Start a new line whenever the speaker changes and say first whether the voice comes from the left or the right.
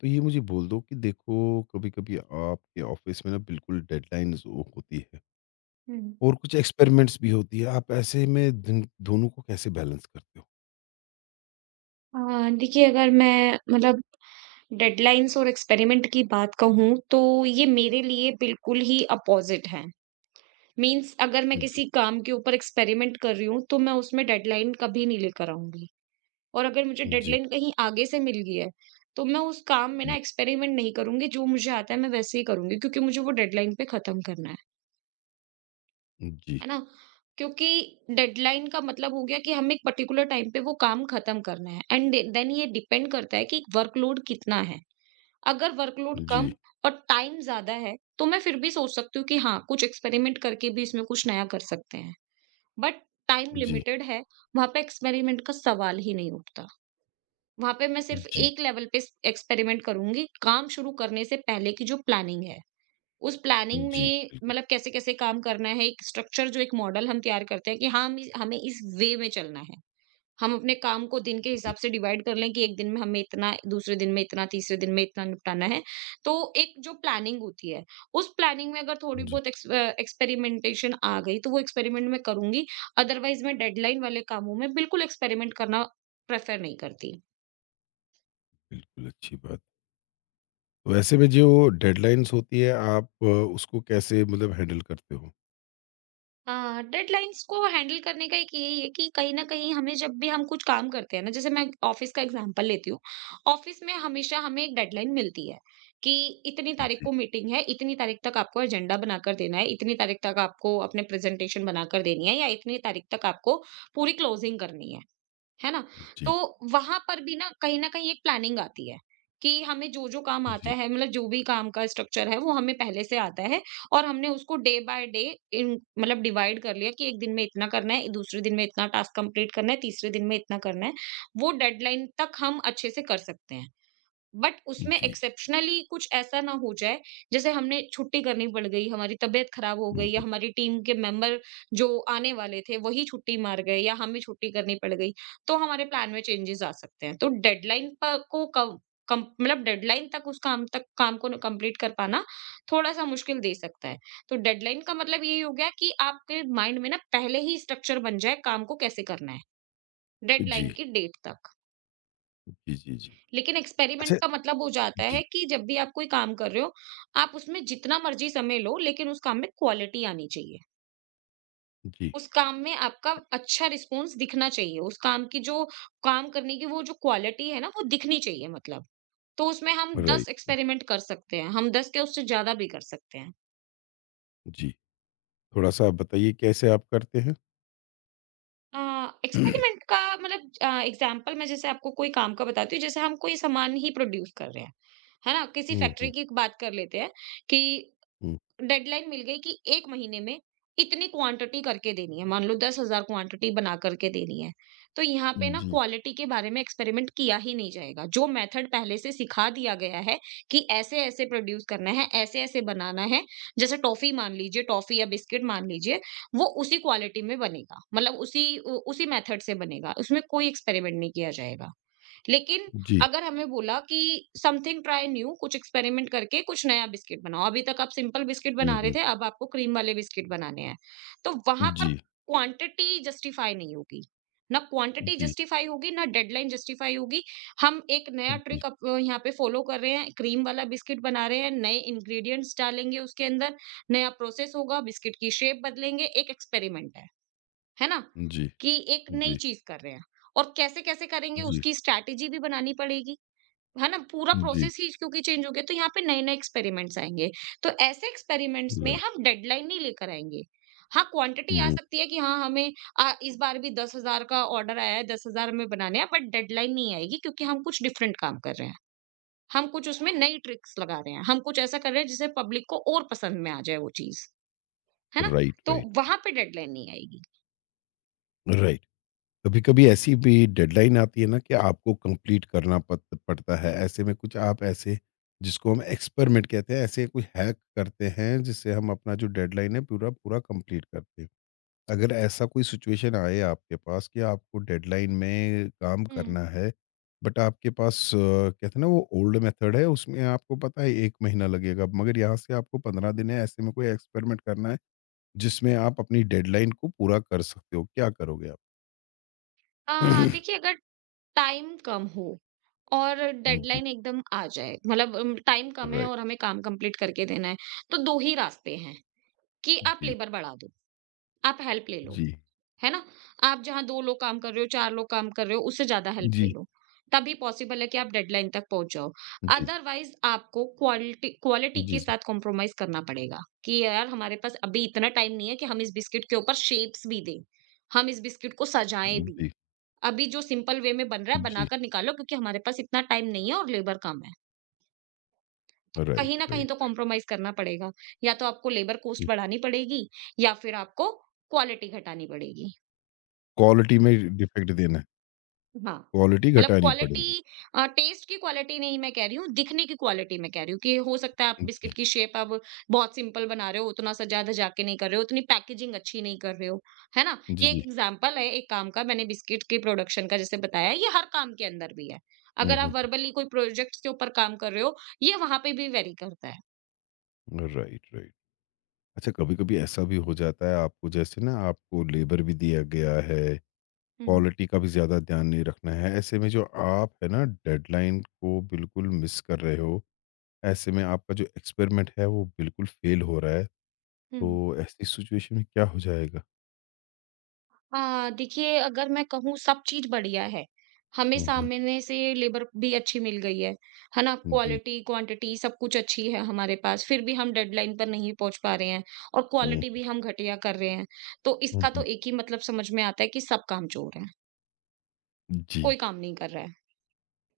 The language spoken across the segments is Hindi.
left: तो ये मुझे बोल दो कि देखो कभी-कभी आपके ऑफिस में ना बिल्कुल डेडलाइन्स हो होती है
right: हुँ।
left: और कुछ एक्सपेरिमेंट्स भी होती है। आप ऐसे में दिन दोनों को कैसे बैलेंस करते हो?
right: देखिए, अगर मैं मतलब डेडलाइन्स और एक्सपेरिमेंट की बात कहूँ तो ये मेरे लिए बिल्कुल ही अपोज़िट हैं। मीन्स अगर मैं
left: जी,
right: किसी काम के ऊपर एक्सपेरिमेंट कर रही हूँ तो मैं उसमें डेडलाइन कभी नहीं लेकर आऊँगी। और अगर मुझे
left: जी,
right: डेडलाइन कहीं आगे से मिल गई है तो मैं उस काम में ना
left: हुँ,
right: एक्सपेरिमेंट नहीं करूँगी, जो मुझे आता है मैं वैसे ही करूँगी, क्योंकि मुझे वो डेडलाइन पे ख़त्म करना है।
left: जी,
right: है ना? क्योंकि डेडलाइन का मतलब हो गया कि हमें एक पर्टिकुलर टाइम पे वो काम खत्म करना है, एंड देन ये डिपेंड करता है कि वर्कलोड कितना है। अगर वर्कलोड कम
left: जी,
right: और टाइम ज़्यादा है, तो मैं फिर भी सोच सकती हूँ कि हाँ, कुछ एक्सपेरिमेंट करके भी इसमें कुछ नया कर सकते हैं। बट टाइम
left: जी,
right: लिमिटेड है, वहाँ पे एक्सपेरिमेंट का सवाल ही नहीं उठता। वहाँ पे मैं सिर्फ
left: जी,
right: एक लेवल पे एक्सपेरिमेंट करूँगी, काम शुरू करने से पहले की जो प्लानिंग है। उस प्लानिंग
left: जी,
right: में मतलब कैसे-कैसे काम करना है, एक स्ट्रक्चर जो एक मॉडल हम तैयार करते हैं कि हाँ, हम हमें इस वे में चलना है। हम अपने काम को दिन के हिसाब से डिवाइड कर लें कि एक दिन में हमें इतना, दूसरे दिन में इतना, तीसरे दिन में इतना निपटाना है। तो एक जो प्लानिंग होती है, उस प्लानिंग में अगर थोड़ी
left: जी,
right: बहुत एक्सपेरिमेंटेशन आ गई, तो वो एक्सपेरिमेंट मैं करूँगी, अदरवाइज़ मैं डेडलाइन वाले कामों में बिल्कुल एक्सपेरिमेंट करना प्रेफ़र नहीं करती।
left: बिल्कुल अच्छी बात। तो ऐसे में जो डेडलाइन्स होती है आप उसको कैसे मतलब हैंडल करते हो?
right: हाँ, डेडलाइन्स को हैंडल करने का एक यही है कि कहीं न कहीं हमें, जब भी हम कुछ काम करते हैं ना, जैसे मैं ऑफ़िस का एग्ज़ाम्पल लेती हूँ। ऑफ़िस में हमेशा हमें एक डेडलाइन मिलती है कि इतनी तारीख
left: जी,
right: को मीटिंग है, इतनी तारीख तक आपको एजेंडा बनाकर देना है, इतनी तारीख तक आपको अपने प्रेज़ेंटेशन बनाकर देनी है, या इतनी तारीख तक आपको पूरी क्लोजिंग करनी है। है ना? तो
left: जी,
right: वहाँ पर भी ना कहीं न कहीं एक प्लानिंग आती है कि हमें जो-जो काम आता
left: जी,
right: है मतलब जो भी काम का स्ट्रक्चर है वो हमें पहले से आता है, और हमने उसको डे बाय डे इन मतलब डिवाइड कर लिया कि एक दिन में इतना करना है, दूसरे दिन में इतना टास्क कंप्लीट करना है, तीसरे दिन में इतना करना है। वो डेडलाइन तक हम अच्छे से कर सकते हैं। बट उसमें
left: जी,
right: एक्सेप्शनली कुछ ऐसा ना हो जाए, जैसे हमने छुट्टी करनी पड़ गई, हमारी तबीयत खराब हो गई,
left: हुँ,
right: या
left: हुँ,
right: हमारी टीम के मेंबर जो आने वाले थे, वही छुट्टी मार गए, या हमें छुट्टी करनी पड़ गई, तो हमारे प्लान में चेंजेस आ सकते हैं। तो डेडलाइन प को कम कम मतलब डेडलाइन तक उस काम तक काम को कंप्लीट कर पाना थोड़ा-सा मुश्किल दे सकता है। तो डेडलाइन का मतलब ये हो गया कि आपके माइंड में ना पहले ही स्ट्रक्चर बन जाए काम को कैसे करना है, डेडलाइन
left: जी,
right: की डेट तक।
left: जी, जी, जी।
right: लेकिन
left: अच्छा
right: एक्सपेरिमेंट का मतलब हो जाता
left: जी,
right: है कि जब भी आप कोई काम कर रहे हो, आप उसमें जितना मर्ज़ी समय लो, लेकिन उस काम में क्वालिटी आनी चाहिए।
left: जी,
right: उस काम में आपका अच्छा रिस्पॉन्स दिखना चाहिए। उस काम की जो काम करने की वो जो क्वालिटी है ना, वो दिखनी चाहिए मतलब। तो उसमें हम
left: राइट,
right: 10 एक्सपेरिमेंट कर सकते हैं। हम 10 क्या, उससे ज़्यादा भी कर सकते हैं।
left: जी। थोड़ा-सा आप बताइए कैसे आप करते हैं?
right: अ, एक्सपेरिमेंट का मतलब एग्ज़ाम्पल, मैं जैसे आपको कोई काम का बताती हूँ, जैसे हम कोई सामान ही प्रोड्यूस कर रहे हैं, है ना? किसी
left: हुँ,
right: फैक्ट्री
left: हुँ,
right: की बात कर लेते हैं कि
left: हुँ।
right: डेडलाइन मिल गई कि 1 महीने में इतनी क्वांटिटी करके देनी है। मान लो 10,000 क्वांटिटी बना करके देनी है। तो यहाँ पे ना
left: जी।
right: क्वालिटी के बारे में एक्सपेरिमेंट किया ही नहीं जाएगा। जो मेथड पहले से सिखा दिया गया है कि ऐसे-ऐसे प्रोड्यूस करना है, ऐसे-ऐसे बनाना है। जैसे टॉफ़ी मान लीजिए, टॉफ़ी या बिस्किट मान लीजिए, वो उसी क्वालिटी में बनेगा। मतलब उसी मेथड से बनेगा। उसमें कोई एक्सपेरिमेंट नहीं किया जाएगा। लेकिन
left: जी।
right: अगर हमें बोला कि समथिंग ट्राई न्यू, कुछ एक्सपेरिमेंट करके कुछ नया बिस्किट बनाओ। अभी तक आप सिंपल बिस्किट
left: हुँ,
right: बना रहे
left: हुँ।
right: थे, अब आपको क्रीम वाले बिस्किट बनाने हैं। तो वहाँ पर
left: जी,
right: क्वांटिटी जस्टिफाई नहीं होगी। ना क्वांटिटी
left: जी,
right: जस्टिफाई होगी, ना डेडलाइन जस्टिफाई होगी। हम एक नया
left: जी,
right: ट्रिक अप यहाँ पे फॉलो कर रहे हैं, क्रीम वाला बिस्किट बना रहे हैं, नए इंग्रीडिएंट्स डालेंगे उसके अंदर, नया प्रोसेस होगा, बिस्किट की शेप बदलेंगे, एक एक्सपेरिमेंट है। है ना?
left: जी,
right: कि एक नई
left: जी,
right: चीज़ कर रहे हैं और कैसे-कैसे करेंगे
left: जी,
right: उसकी स्ट्रैटेजी भी बनानी पड़ेगी, है ना? पूरा
left: जी,
right: प्रोसेस ही क्योंकि चेंज हो गया तो यहाँ पे नए-नए एक्सपेरिमेंट्स आएँगे। तो ऐसे एक्सपेरिमेंट्स में
left: लाइक
right: हम डेडलाइन नहीं लेकर आएँगे। हाँ, क्वांटिटी आ
left: हुँ,
right: सकती है कि हाँ, हमें इस बार भी 10,000 का ऑर्डर आया है, 10,000 हमें बनाने हैं, बट डेडलाइन नहीं आएगी, क्योंकि हम कुछ डिफरेंट काम कर रहे हैं। हम कुछ उसमें नई ट्रिक्स लगा रहे हैं, हम कुछ ऐसा कर रहे हैं जिससे पब्लिक को और पसंद में आ जाए वो चीज़, है ना?
left: राइट,
right: तो
left: राइट,
right: वहाँ पे डेडलाइन नहीं आएगी।
left: राइट। कभी-कभी ऐसी भी डेडलाइन आती है ना कि आपको कंप्लीट करना पत पड़ता है। ऐसे में कुछ आप ऐसे जिसको हम एक्सपेरिमेंट कहते हैं, ऐसे कोई हैक करते हैं जिससे हम अपना जो डेडलाइन है पूरा पूरा कंप्लीट करते हैं? अगर ऐसा कोई सिचुएशन आए आपके पास कि आपको डेडलाइन में काम
right: हुँ।
left: करना है बट आपके पास कहते हैं ना वो ओल्ड मेथड है उसमें आपको पता है एक महीना लगेगा मगर यहाँ से आपको पंद्रह दिन है ऐसे में कोई एक्सपेरिमेंट करना है जिसमें आप अपनी डेडलाइन को पूरा कर सकते हो क्या करोगे आप
right: देखिए, अगर टाइम कम हो और
left: जी
right: डेडलाइन एकदम आ जाए, मतलब टाइम कम है
left: राइट
right: और हमें काम कंप्लीट करके देना है, तो दो ही रास्ते हैं कि आप
left: जी
right: लेबर बढ़ा दो, आप हेल्प ले लो,
left: जी
right: है ना? आप जहाँ दो लोग काम कर रहे हो, चार लोग काम कर रहे हो, उससे ज्यादा हेल्प ले
left: जी
right: लो, तभी पॉसिबल है कि आप डेडलाइन तक पहुंच जाओ।
left: जी
right: अदरवाइज आपको क्वालिटी क्वालिटी
left: जी
right: के
left: जी
right: साथ कॉम्प्रोमाइज करना पड़ेगा कि यार, हमारे पास अभी इतना टाइम नहीं है कि हम इस बिस्किट के ऊपर शेप्स भी दें, हम इस बिस्किट को सजाएं भी।
left: जी
right: अभी जो सिंपल वे में बन रहा है,
left: जी
right: बनाकर निकालो, क्योंकि हमारे पास इतना टाइम नहीं है और लेबर कम है। तो कहीं
left: राइट
right: न कहीं तो
left: राइट
right: कॉम्प्रोमाइज़ करना पड़ेगा। या तो आपको लेबर कॉस्ट बढ़ानी पड़ेगी, या फिर आपको क्वालिटी घटानी पड़ेगी।
left: क्वालिटी में डिफेक्ट देना है
right: हाँ,
left: क्वालिटी
right: मतलब
left: घटानी
right: क्वालिटी,
left: पड़ेगी
right: टेस्ट की क्वालिटी नहीं मैं कह रही हूँ, दिखने की क्वालिटी मैं कह रही हूँ कि हो सकता है आप
left: जी
right: बिस्किट की शेप अब बहुत सिंपल बना रहे हो, उतना सा ज़्यादा जाके नहीं कर रहे हो, उतनी पैकेजिंग अच्छी नहीं कर रहे हो, है ना?
left: जी
right: ये एक
left: जी
right: एग्जांपल है एक काम का, मैंने बिस्किट के प्रोडक्शन का जैसे बताया, ये हर काम के अंदर भी है।
left: हम्म,
right: अगर आप
left: हम्म।
right: वर्बली कोई प्रोजेक्ट्स के ऊपर काम कर रहे हो, ये वहाँ पे भी वेरी करता है।
left: राइट राइट अच्छा कभी-कभी ऐसा भी हो जाता है आपको जैसे ना आपको लेबर भी दिया गया है,
right: हुँ,
left: क्वालिटी का भी ज़्यादा ध्यान नहीं रखना है, ऐसे में जो आप है ना डेडलाइन को बिल्कुल मिस कर रहे हो, ऐसे में आपका जो एक्सपेरिमेंट है वो बिल्कुल फेल हो रहा है,
right: हुँ।
left: तो ऐसी सिचुएशन में क्या हो जाएगा?
right: हाँ, देखिए, अगर मैं कहूँ सब चीज़ बढ़िया है। हमें
left: हुँ, हुँ।
right: सामने से लेबर भी अच्छी मिल गई है ना?
left: जी।
right: क्वालिटी, क्वांटिटी सब कुछ अच्छी है हमारे पास, फिर भी हम डेडलाइन पर नहीं पहुँच पा रहे हैं, और
left: हुँ,
right: क्वालिटी भी हम घटिया कर रहे हैं। तो
left: हुँ,
right: इसका तो
left: हुँ।
right: एक ही मतलब समझ में आता है कि सब कामचोर हैं,
left: जी,
right: कोई काम नहीं कर रहा है।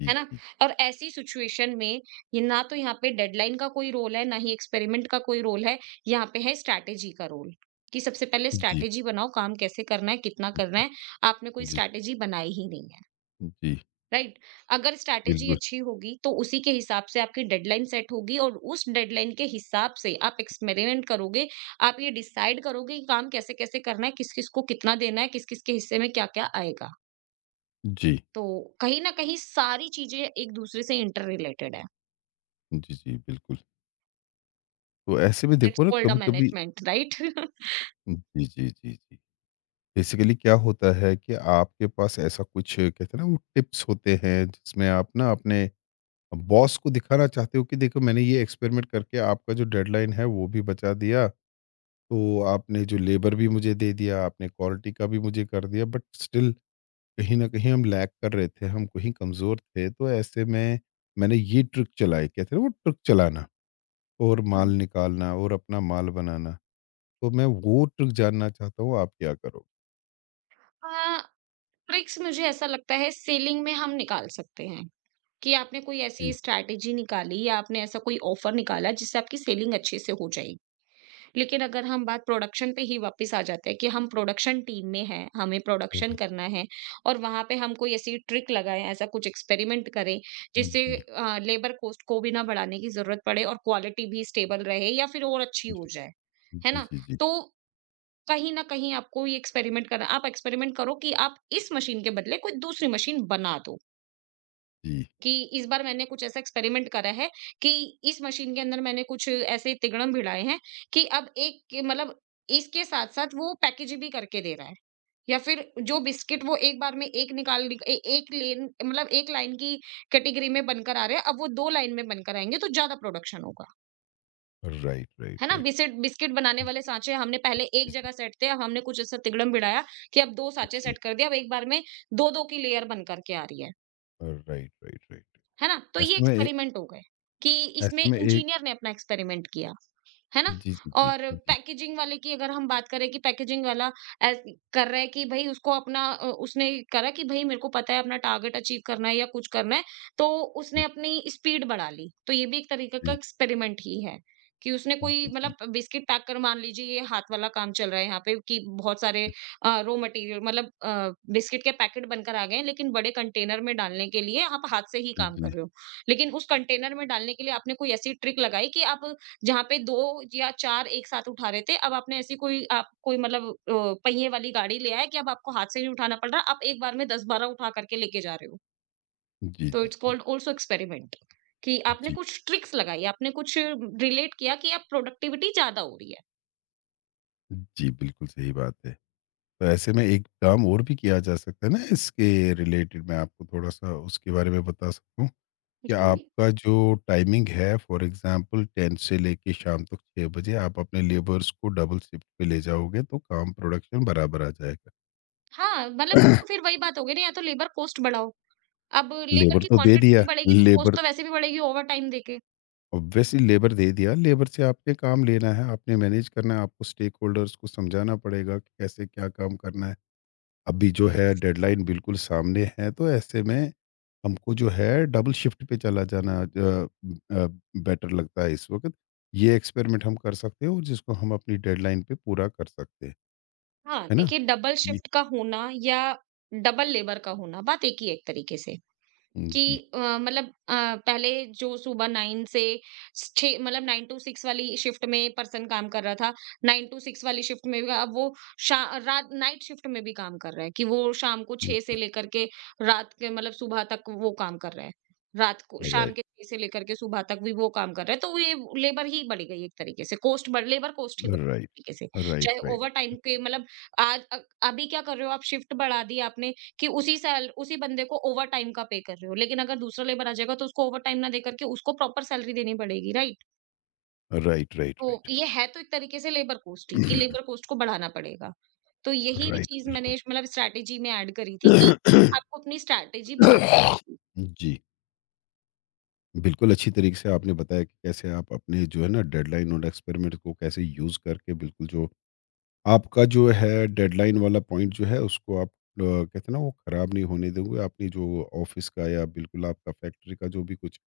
left: जी,
right: है ना?
left: जी।
right: और ऐसी सिचुएशन में ये, ना तो यहाँ पे डेडलाइन का कोई रोल है, ना ही एक्सपेरिमेंट का कोई रोल है, यहाँ पे है स्ट्रैटेजी का रोल, कि सबसे पहले
left: जी,
right: स्ट्रैटेजी बनाओ, काम कैसे करना है, कितना
left: जी,
right: करना है, आपने कोई
left: जी, जी,
right: स्ट्रैटेजी बनाई ही नहीं है,
left: जी,
right: राइट? अगर स्ट्रैटेजी
left: बिल्कुल।
right: अच्छी होगी, तो उसी के हिसाब से आपकी डेडलाइन सेट होगी, और उस डेडलाइन के हिसाब से आप एक्सपेरिमेंट करोगे, आप ये डिसाइड करोगे कि काम कैसे-कैसे करना है, किस-किस को कितना देना है, किस-किस के हिस्से में क्या-क्या आएगा।
left: जी,
right: तो कहीं न कहीं सारी चीज़ें एक-दूसरे से इंटर रिलेटेड है।
left: जी, जी, बिल्कुल। तो ऐसे में
right: दैट्स
left: देखो ना
right: कॉल्ड अ
left: कभी-कभी
right: मैनेजमेंट, राइट?
left: जी, जी, जी, जी। बेसिकली क्या होता है कि आपके पास ऐसा कुछ कहते हैं ना वो टिप्स होते हैं जिसमें आप ना अपने बॉस को दिखाना चाहते हो कि देखो मैंने ये एक्सपेरिमेंट करके आपका जो डेडलाइन है वो भी बचा दिया तो आपने जो लेबर भी मुझे दे दिया आपने क्वालिटी का भी मुझे कर दिया बट स्टिल कहीं ना कहीं हम लैग कर रहे थे हम कहीं कमज़ोर थे तो ऐसे में मैंने ये ट्रिक चलाई कहते हैं ना वो ट्रिक चलाना और माल
right: हम्म,
left: निकालना और अपना माल बनाना तो मैं वो ट्रिक जानना चाहता हूँ आप क्या करो
right: हाँ, ट्रिक्स मुझे ऐसा लगता है सेलिंग में हम निकाल सकते हैं कि आपने कोई ऐसी
left: जी
right: स्ट्रैटेजी निकाली, या आपने ऐसा कोई ऑफर निकाला जिससे आपकी सेलिंग अच्छे से हो जाएगी। लेकिन अगर हम बात प्रोडक्शन पे ही वापस आ जाते हैं कि हम प्रोडक्शन टीम में हैं, हमें प्रोडक्शन
left: हम्म,
right: करना है, और वहां पे हम कोई ऐसी ट्रिक लगाएं, ऐसा कुछ एक्सपेरिमेंट करें जिससे
left: जी
right: लेबर कॉस्ट को भी ना बढ़ाने की जरूरत पड़े, और क्वालिटी भी स्टेबल रहे या फिर और अच्छी
left: जी
right: हो जाए, है
left: जी,
right: ना?
left: जी, जी,
right: तो कहीं न कहीं आपको ये एक्सपेरिमेंट करना, आप एक्सपेरिमेंट करो कि आप इस मशीन के बदले कोई दूसरी मशीन बना दो,
left: जी।
right: कि इस बार मैंने कुछ ऐसा एक्सपेरिमेंट करा है कि इस मशीन के अंदर मैंने कुछ ऐसे तिगड़म भिड़ाए हैं कि अब एक मतलब इसके साथ-साथ वो पैकेज भी करके दे रहा है, या फिर जो बिस्किट वो एक बार में एक निकाल निक ए एक लेन मतलब एक लाइन की कैटेगरी में बनकर आ रहे हैं, अब वो 2 लाइन में बनकर आएँगे तो ज़्यादा प्रोडक्शन होगा।
left: राइट, राइट,
right: है ना?
left: राइट।
right: बिसेट बिस्किट बनाने वाले साँचे हमने पहले एक
left: जी, जी,
right: जगह सेट थे, अब हमने कुछ ऐसा तिगड़म बिड़ाया कि अब 2 साँचे
left: जी।
right: सेट कर दिए, अब एक बार में दो-दो की लेयर बन कर के आ रही है।
left: Right, right, right.
right: है ना? तो ये
left: ऐसे में ए
right: एक्सपेरिमेंट हो गए कि इसमें
left: ऐसे में एक
right: इंजीनियर ने अपना एक्सपेरिमेंट किया। है ना?
left: जी, जी, जी,
right: और
left: जी, जी,
right: पैकेजिंग वाले की अगर हम बात करें कि पैकेजिंग वाला ऐस कर रहा है कि भई उसको अपना उसने करा कि भई मेरे को पता है अपना टारगेट अचीव करना है या कुछ करना है, तो उसने अपनी स्पीड बढ़ा ली। तो ये भी एक तरीके
left: जी,
right: का
left: जी,
right: एक्सपेरिमेंट ही है, कि उसने कोई
left: जी, जी,
right: मतलब बिस्किट पैक कर मान लीजिए ये हाथ वाला काम चल रहा है यहाँ पे कि बहुत सारे रॉ मटेरियल मतलब बिस्किट के पैकेट बनकर आ गए हैं, लेकिन बड़े कंटेनर में डालने के लिए आप हाथ से ही काम कर रहे हो। लेकिन उस कंटेनर में डालने के लिए आपने कोई ऐसी ट्रिक लगाई कि आप जहाँ पे 2 या 4 एक साथ उठा रहे थे, अब आपने ऐसी कोई आप कोई मतलब पहिए वाली गाड़ी ले आए कि अब आपको हाथ से नहीं उठाना पड़ रहा, आप एक बार में 10-12 उठा करके लेके जा रहे हो।
left: जी,
right: तो इट्स
left: जी,
right: कॉल्ड आल्सो एक्सपेरिमेंट, कि आपने
left: जी,
right: कुछ ट्रिक्स लगाई, आपने कुछ रिलेट किया कि अब प्रोडक्टिविटी ज़्यादा हो रही है।
left: जी, बिल्कुल सही बात है। तो ऐसे में एक काम और भी किया जा सकता है ना इसके रिलेटेड मैं आपको थोड़ा-सा उसके बारे में बता सकता हूँ, कि
right: जी।
left: आपका जो टाइमिंग है फॉर एग्ज़ाम्पल 10 से लेके शाम तक 6 बजे आप अपने लेबर्स को डबल शिफ्ट पे ले जाओगे तो काम प्रोडक्शन बराबर आ जाएगा।
right: हाँ, मतलब ये तो फिर वही बात हो गई ना, या तो लेबर कॉस्ट बढ़ाओ, अब लेबर
left: लेबर
right: की
left: तो दे
right: क्वांटिटी
left: दिया,
right: नहीं बढ़ेगी तो कॉस्ट
left: लेबर
right: तो वैसे भी बढ़ेगी ओवरटाइम देके।
left: ऑब्वियसली लेबर दे दिया, लेबर से आपने काम लेना है, आपने मैनेज करना है, आपको स्टेक होल्डर्स को समझाना पड़ेगा कि कैसे क्या काम करना है। अभी जो है
right: यस।
left: डेडलाइन बिल्कुल सामने है, तो ऐसे में हमको जो है डबल शिफ्ट पे चला जाना बेटर लगता है इस वक़्त। ये एक्सपेरिमेंट हम कर सकते हैं और जिसको हम अपनी डेडलाइन पे पूरा कर सकते हैं,
right: हाँ,
left: है ना?
right: देखिए डबल
left: जी,
right: शिफ्ट का होना या डबल लेबर का होना, बात एक ही है एक तरीके से। कि
left: जी,
right: मतलब पहले जो सुबह 9 से 6 मतलब 9 टू 6 वाली शिफ्ट में पर्सन काम कर रहा था, 9 टू 6 वाली शिफ्ट में भी अब वो शा रात नाइट शिफ्ट में भी काम कर रहा है, कि वो शाम को
left: हुँ,
right: 6 से लेकर के रात के मतलब सुबह तक वो काम कर रहा है। रात को शाम
left: राइट,
right: के 6 से लेकर के सुबह तक भी वो काम कर रहा है, तो ये लेबर ही बढ़ गई एक तरीके से, कॉस्ट बढ़ लेबर कॉस्ट ही बढ़
left: राइट,
right: गई एक तरीके से।
left: राइट,
right: चाहे
left: राइट,
right: ओवरटाइम के मतलब आज अभी क्या कर रहे हो आप, शिफ्ट बढ़ा दी आपने कि उसी बंदे को ओवर टाइम का पे कर रहे हो। लेकिन अगर दूसरा लेबर आ जाएगा तो उसको ओवर टाइम ना देकर के उसको प्रॉपर सैलरी देनी पड़ेगी, राइट?
left: राइट, राइट,
right: तो
left: राइट,
right: ये है तो एक तरीके से लेबर कोस्ट ही, कि लेबर कोस्ट को बढ़ाना पड़ेगा। तो यही भी
left: राइट,
right: चीज़
left: बिल्कुल।
right: मैंने मतलब स्ट्रैटेजी में ऐड करी थी, कि
left: जी,
right: आपको अपनी स्ट्रैटेजी बनानी पड़ेगी।
left: बिल्कुल अच्छी तरीके से आपने बताया कि कैसे आप अपने जो है ना डेडलाइन और एक्सपेरिमेंट को कैसे यूज़ करके बिल्कुल जो आपका जो है डेडलाइन वाला पॉइंट जो है उसको आप कहते हैं ना वो ख़राब नहीं होने दोगे। आपने जो ऑफ़िस का या बिल्कुल आपका फैक्ट्री का जो भी कुछ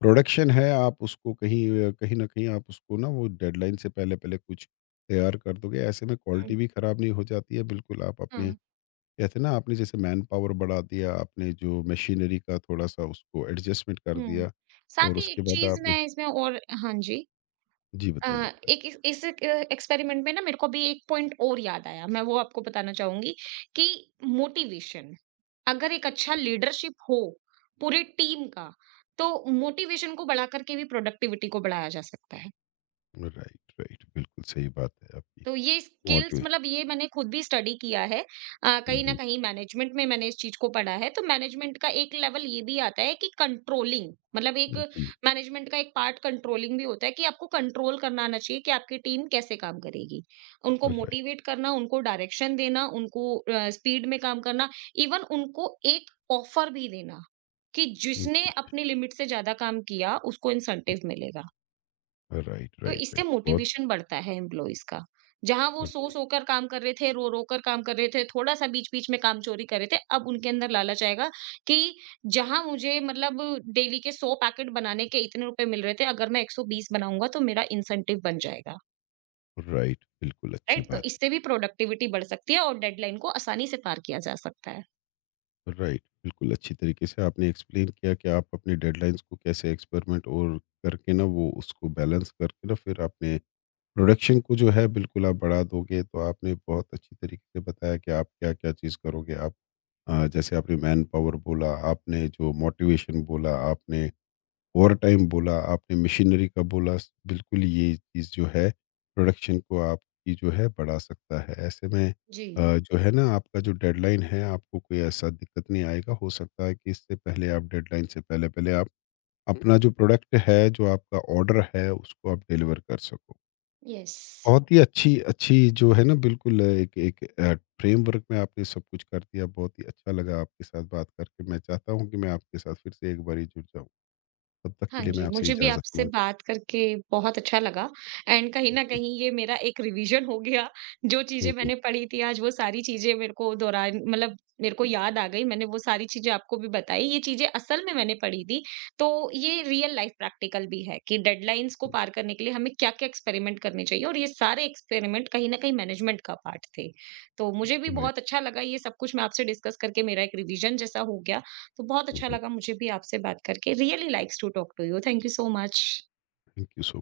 left: प्रोडक्शन है आप उसको कहीं कहीं न कहीं आप उसको ना वो डेडलाइन से पहले-पहले कुछ तैयार कर दोगे। ऐसे में
right: हुँ।
left: क्वालिटी भी ख़राब नहीं हो जाती है। बिल्कुल आप
right: हाँ।
left: अपने कहते हैं ना आपने जैसे मैन पावर बढ़ा दिया आपने जो मशीनरी का थोड़ा सा उसको एडजस्टमेंट कर
right: हुँ।
left: दिया और
right: साथ ही
left: उसके
right: एक
left: बाद
right: चीज़
left: आपने
right: मैं इसमें और हाँ जी।
left: जी
right: अ,
left: बताइए बताइए
right: एक इस एक एक्सपेरिमेंट में ना, मेरे को अभी एक पॉइंट और याद आया, मैं वो आपको बताना चाहूँगी कि मोटिवेशन, अगर एक अच्छा लीडरशिप हो पूरी टीम का, तो मोटिवेशन को बढ़ा करके भी प्रोडक्टिविटी को बढ़ाया जा सकता है।
left: राइट राइट बिल्कुल सही बात है आपकी
right: तो ये स्किल्स
left: मोटिवेशन
right: मतलब ये मैंने खुद भी स्टडी किया है। कहीं न कहीं मैनेजमेंट में मैंने इस चीज़ को पढ़ा है। तो मैनेजमेंट का एक लेवल ये भी आता है, कि कंट्रोलिंग मतलब एक
left: जी
right: मैनेजमेंट का एक पार्ट कंट्रोलिंग भी होता है, कि आपको कंट्रोल करना आना चाहिए कि आपकी टीम कैसे काम करेगी। उनको
left: राइट
right: मोटिवेट करना, उनको डायरेक्शन देना, उनको स्पीड में काम करना, इवन उनको एक ऑफर भी देना कि जिसने
left: जी
right: अपनी लिमिट से ज़्यादा काम किया उसको इंसेंटिव मिलेगा।
left: राइट
right: तो
left: राइट
right: इससे
left: राइट बहुत
right: मोटिवेशन बढ़ता है एम्प्लॉइज का। जहां वो
left: राइट
right: सो कर काम कर रहे थे, रो रो कर काम कर रहे थे, थोड़ा सा बीच बीच में काम चोरी कर रहे थे, अब उनके अंदर लालच आएगा कि जहां मुझे मतलब डेली के 100 पैकेट बनाने के इतने रुपए मिल रहे थे, अगर मैं 120 बनाऊंगा तो मेरा इंसेंटिव बन जाएगा,
left: राइट बिल्कुल अच्छी
right: राइट? तो
left: बात
right: इससे भी प्रोडक्टिविटी बढ़ सकती है और डेडलाइन को आसानी से पार किया जा सकता है।
left: है राइट बिल्कुल अच्छी तरीके से आपने एक्सप्लेन किया कि आप अपनी डेडलाइंस को कैसे एक्सपेरिमेंट और करके ना वो उसको बैलेंस करके ना फिर आपने प्रोडक्शन को जो है बिल्कुल आप बढ़ा दोगे तो आपने बहुत अच्छी तरीके से बताया कि आप क्या-क्या चीज़ करोगे आप जैसे आपने मैन पावर बोला, आपने जो मोटिवेशन बोला, आपने ओवर टाइम बोला, आपने मशीनरी का बोला। बिल्कुल ये चीज़ जो है प्रोडक्शन को आपकी जो है बढ़ा सकता है। ऐसे में
right: जी। जी।
left: जो है ना आपका जो डेडलाइन है आपको कोई ऐसा दिक्कत नहीं आएगा। हो सकता है कि इससे पहले आप डेडलाइन से पहले-पहले आप अपना जो प्रोडक्ट है, जो आपका ऑर्डर है उसको आप डिलीवर कर सको।
right: यस।
left: बहुत ही अच्छी अच्छी जो है ना बिल्कुल एक एक फ्रेमवर्क में आपने सब कुछ कर दिया। बहुत ही अच्छा लगा आपके साथ बात करके। मैं चाहता हूँ कि मैं आपके साथ फिर से एक बारी जुड़ जाऊँ। तब तक
right: हाँ
left: के लिए मैं
right: जी,
left: आपसे
right: मुझे भी
left: इजाज़त
right: आपसे
left: माँगता
right: बात करके बहुत अच्छा लगा, एंड कहीं
left: हूँ।
right: न
left: जी।
right: कहीं ये मेरा एक रिवीजन हो गया। जो
left: हुँ,
right: चीज़ें
left: हुँ।
right: मैंने पढ़ी थी, आज वो सारी चीज़ें मेरे को दोहरान मतलब मेरे को याद आ गई। मैंने वो सारी चीज़ें आपको भी बताई। ये चीज़ें असल में मैंने पढ़ी थी, तो ये रियल लाइफ़ प्रैक्टिकल भी है कि डेडलाइन्स को पार करने के लिए हमें क्या-क्या एक्सपेरिमेंट करने चाहिए, और ये सारे एक्सपेरिमेंट कहीं न कहीं मैनेजमेंट का पार्ट थे। तो मुझे भी
left: राइट।
right: बहुत अच्छा लगा ये सब कुछ मैं आपसे डिस्कस करके, मेरा एक रिवीजन जैसा हो गया। तो बहुत
left: हुँ,
right: अच्छा
left: हुँ।
right: लगा मुझे भी आपसे बात करके। Really likes to talk to you. Thank you so much.
left: Thank you so much.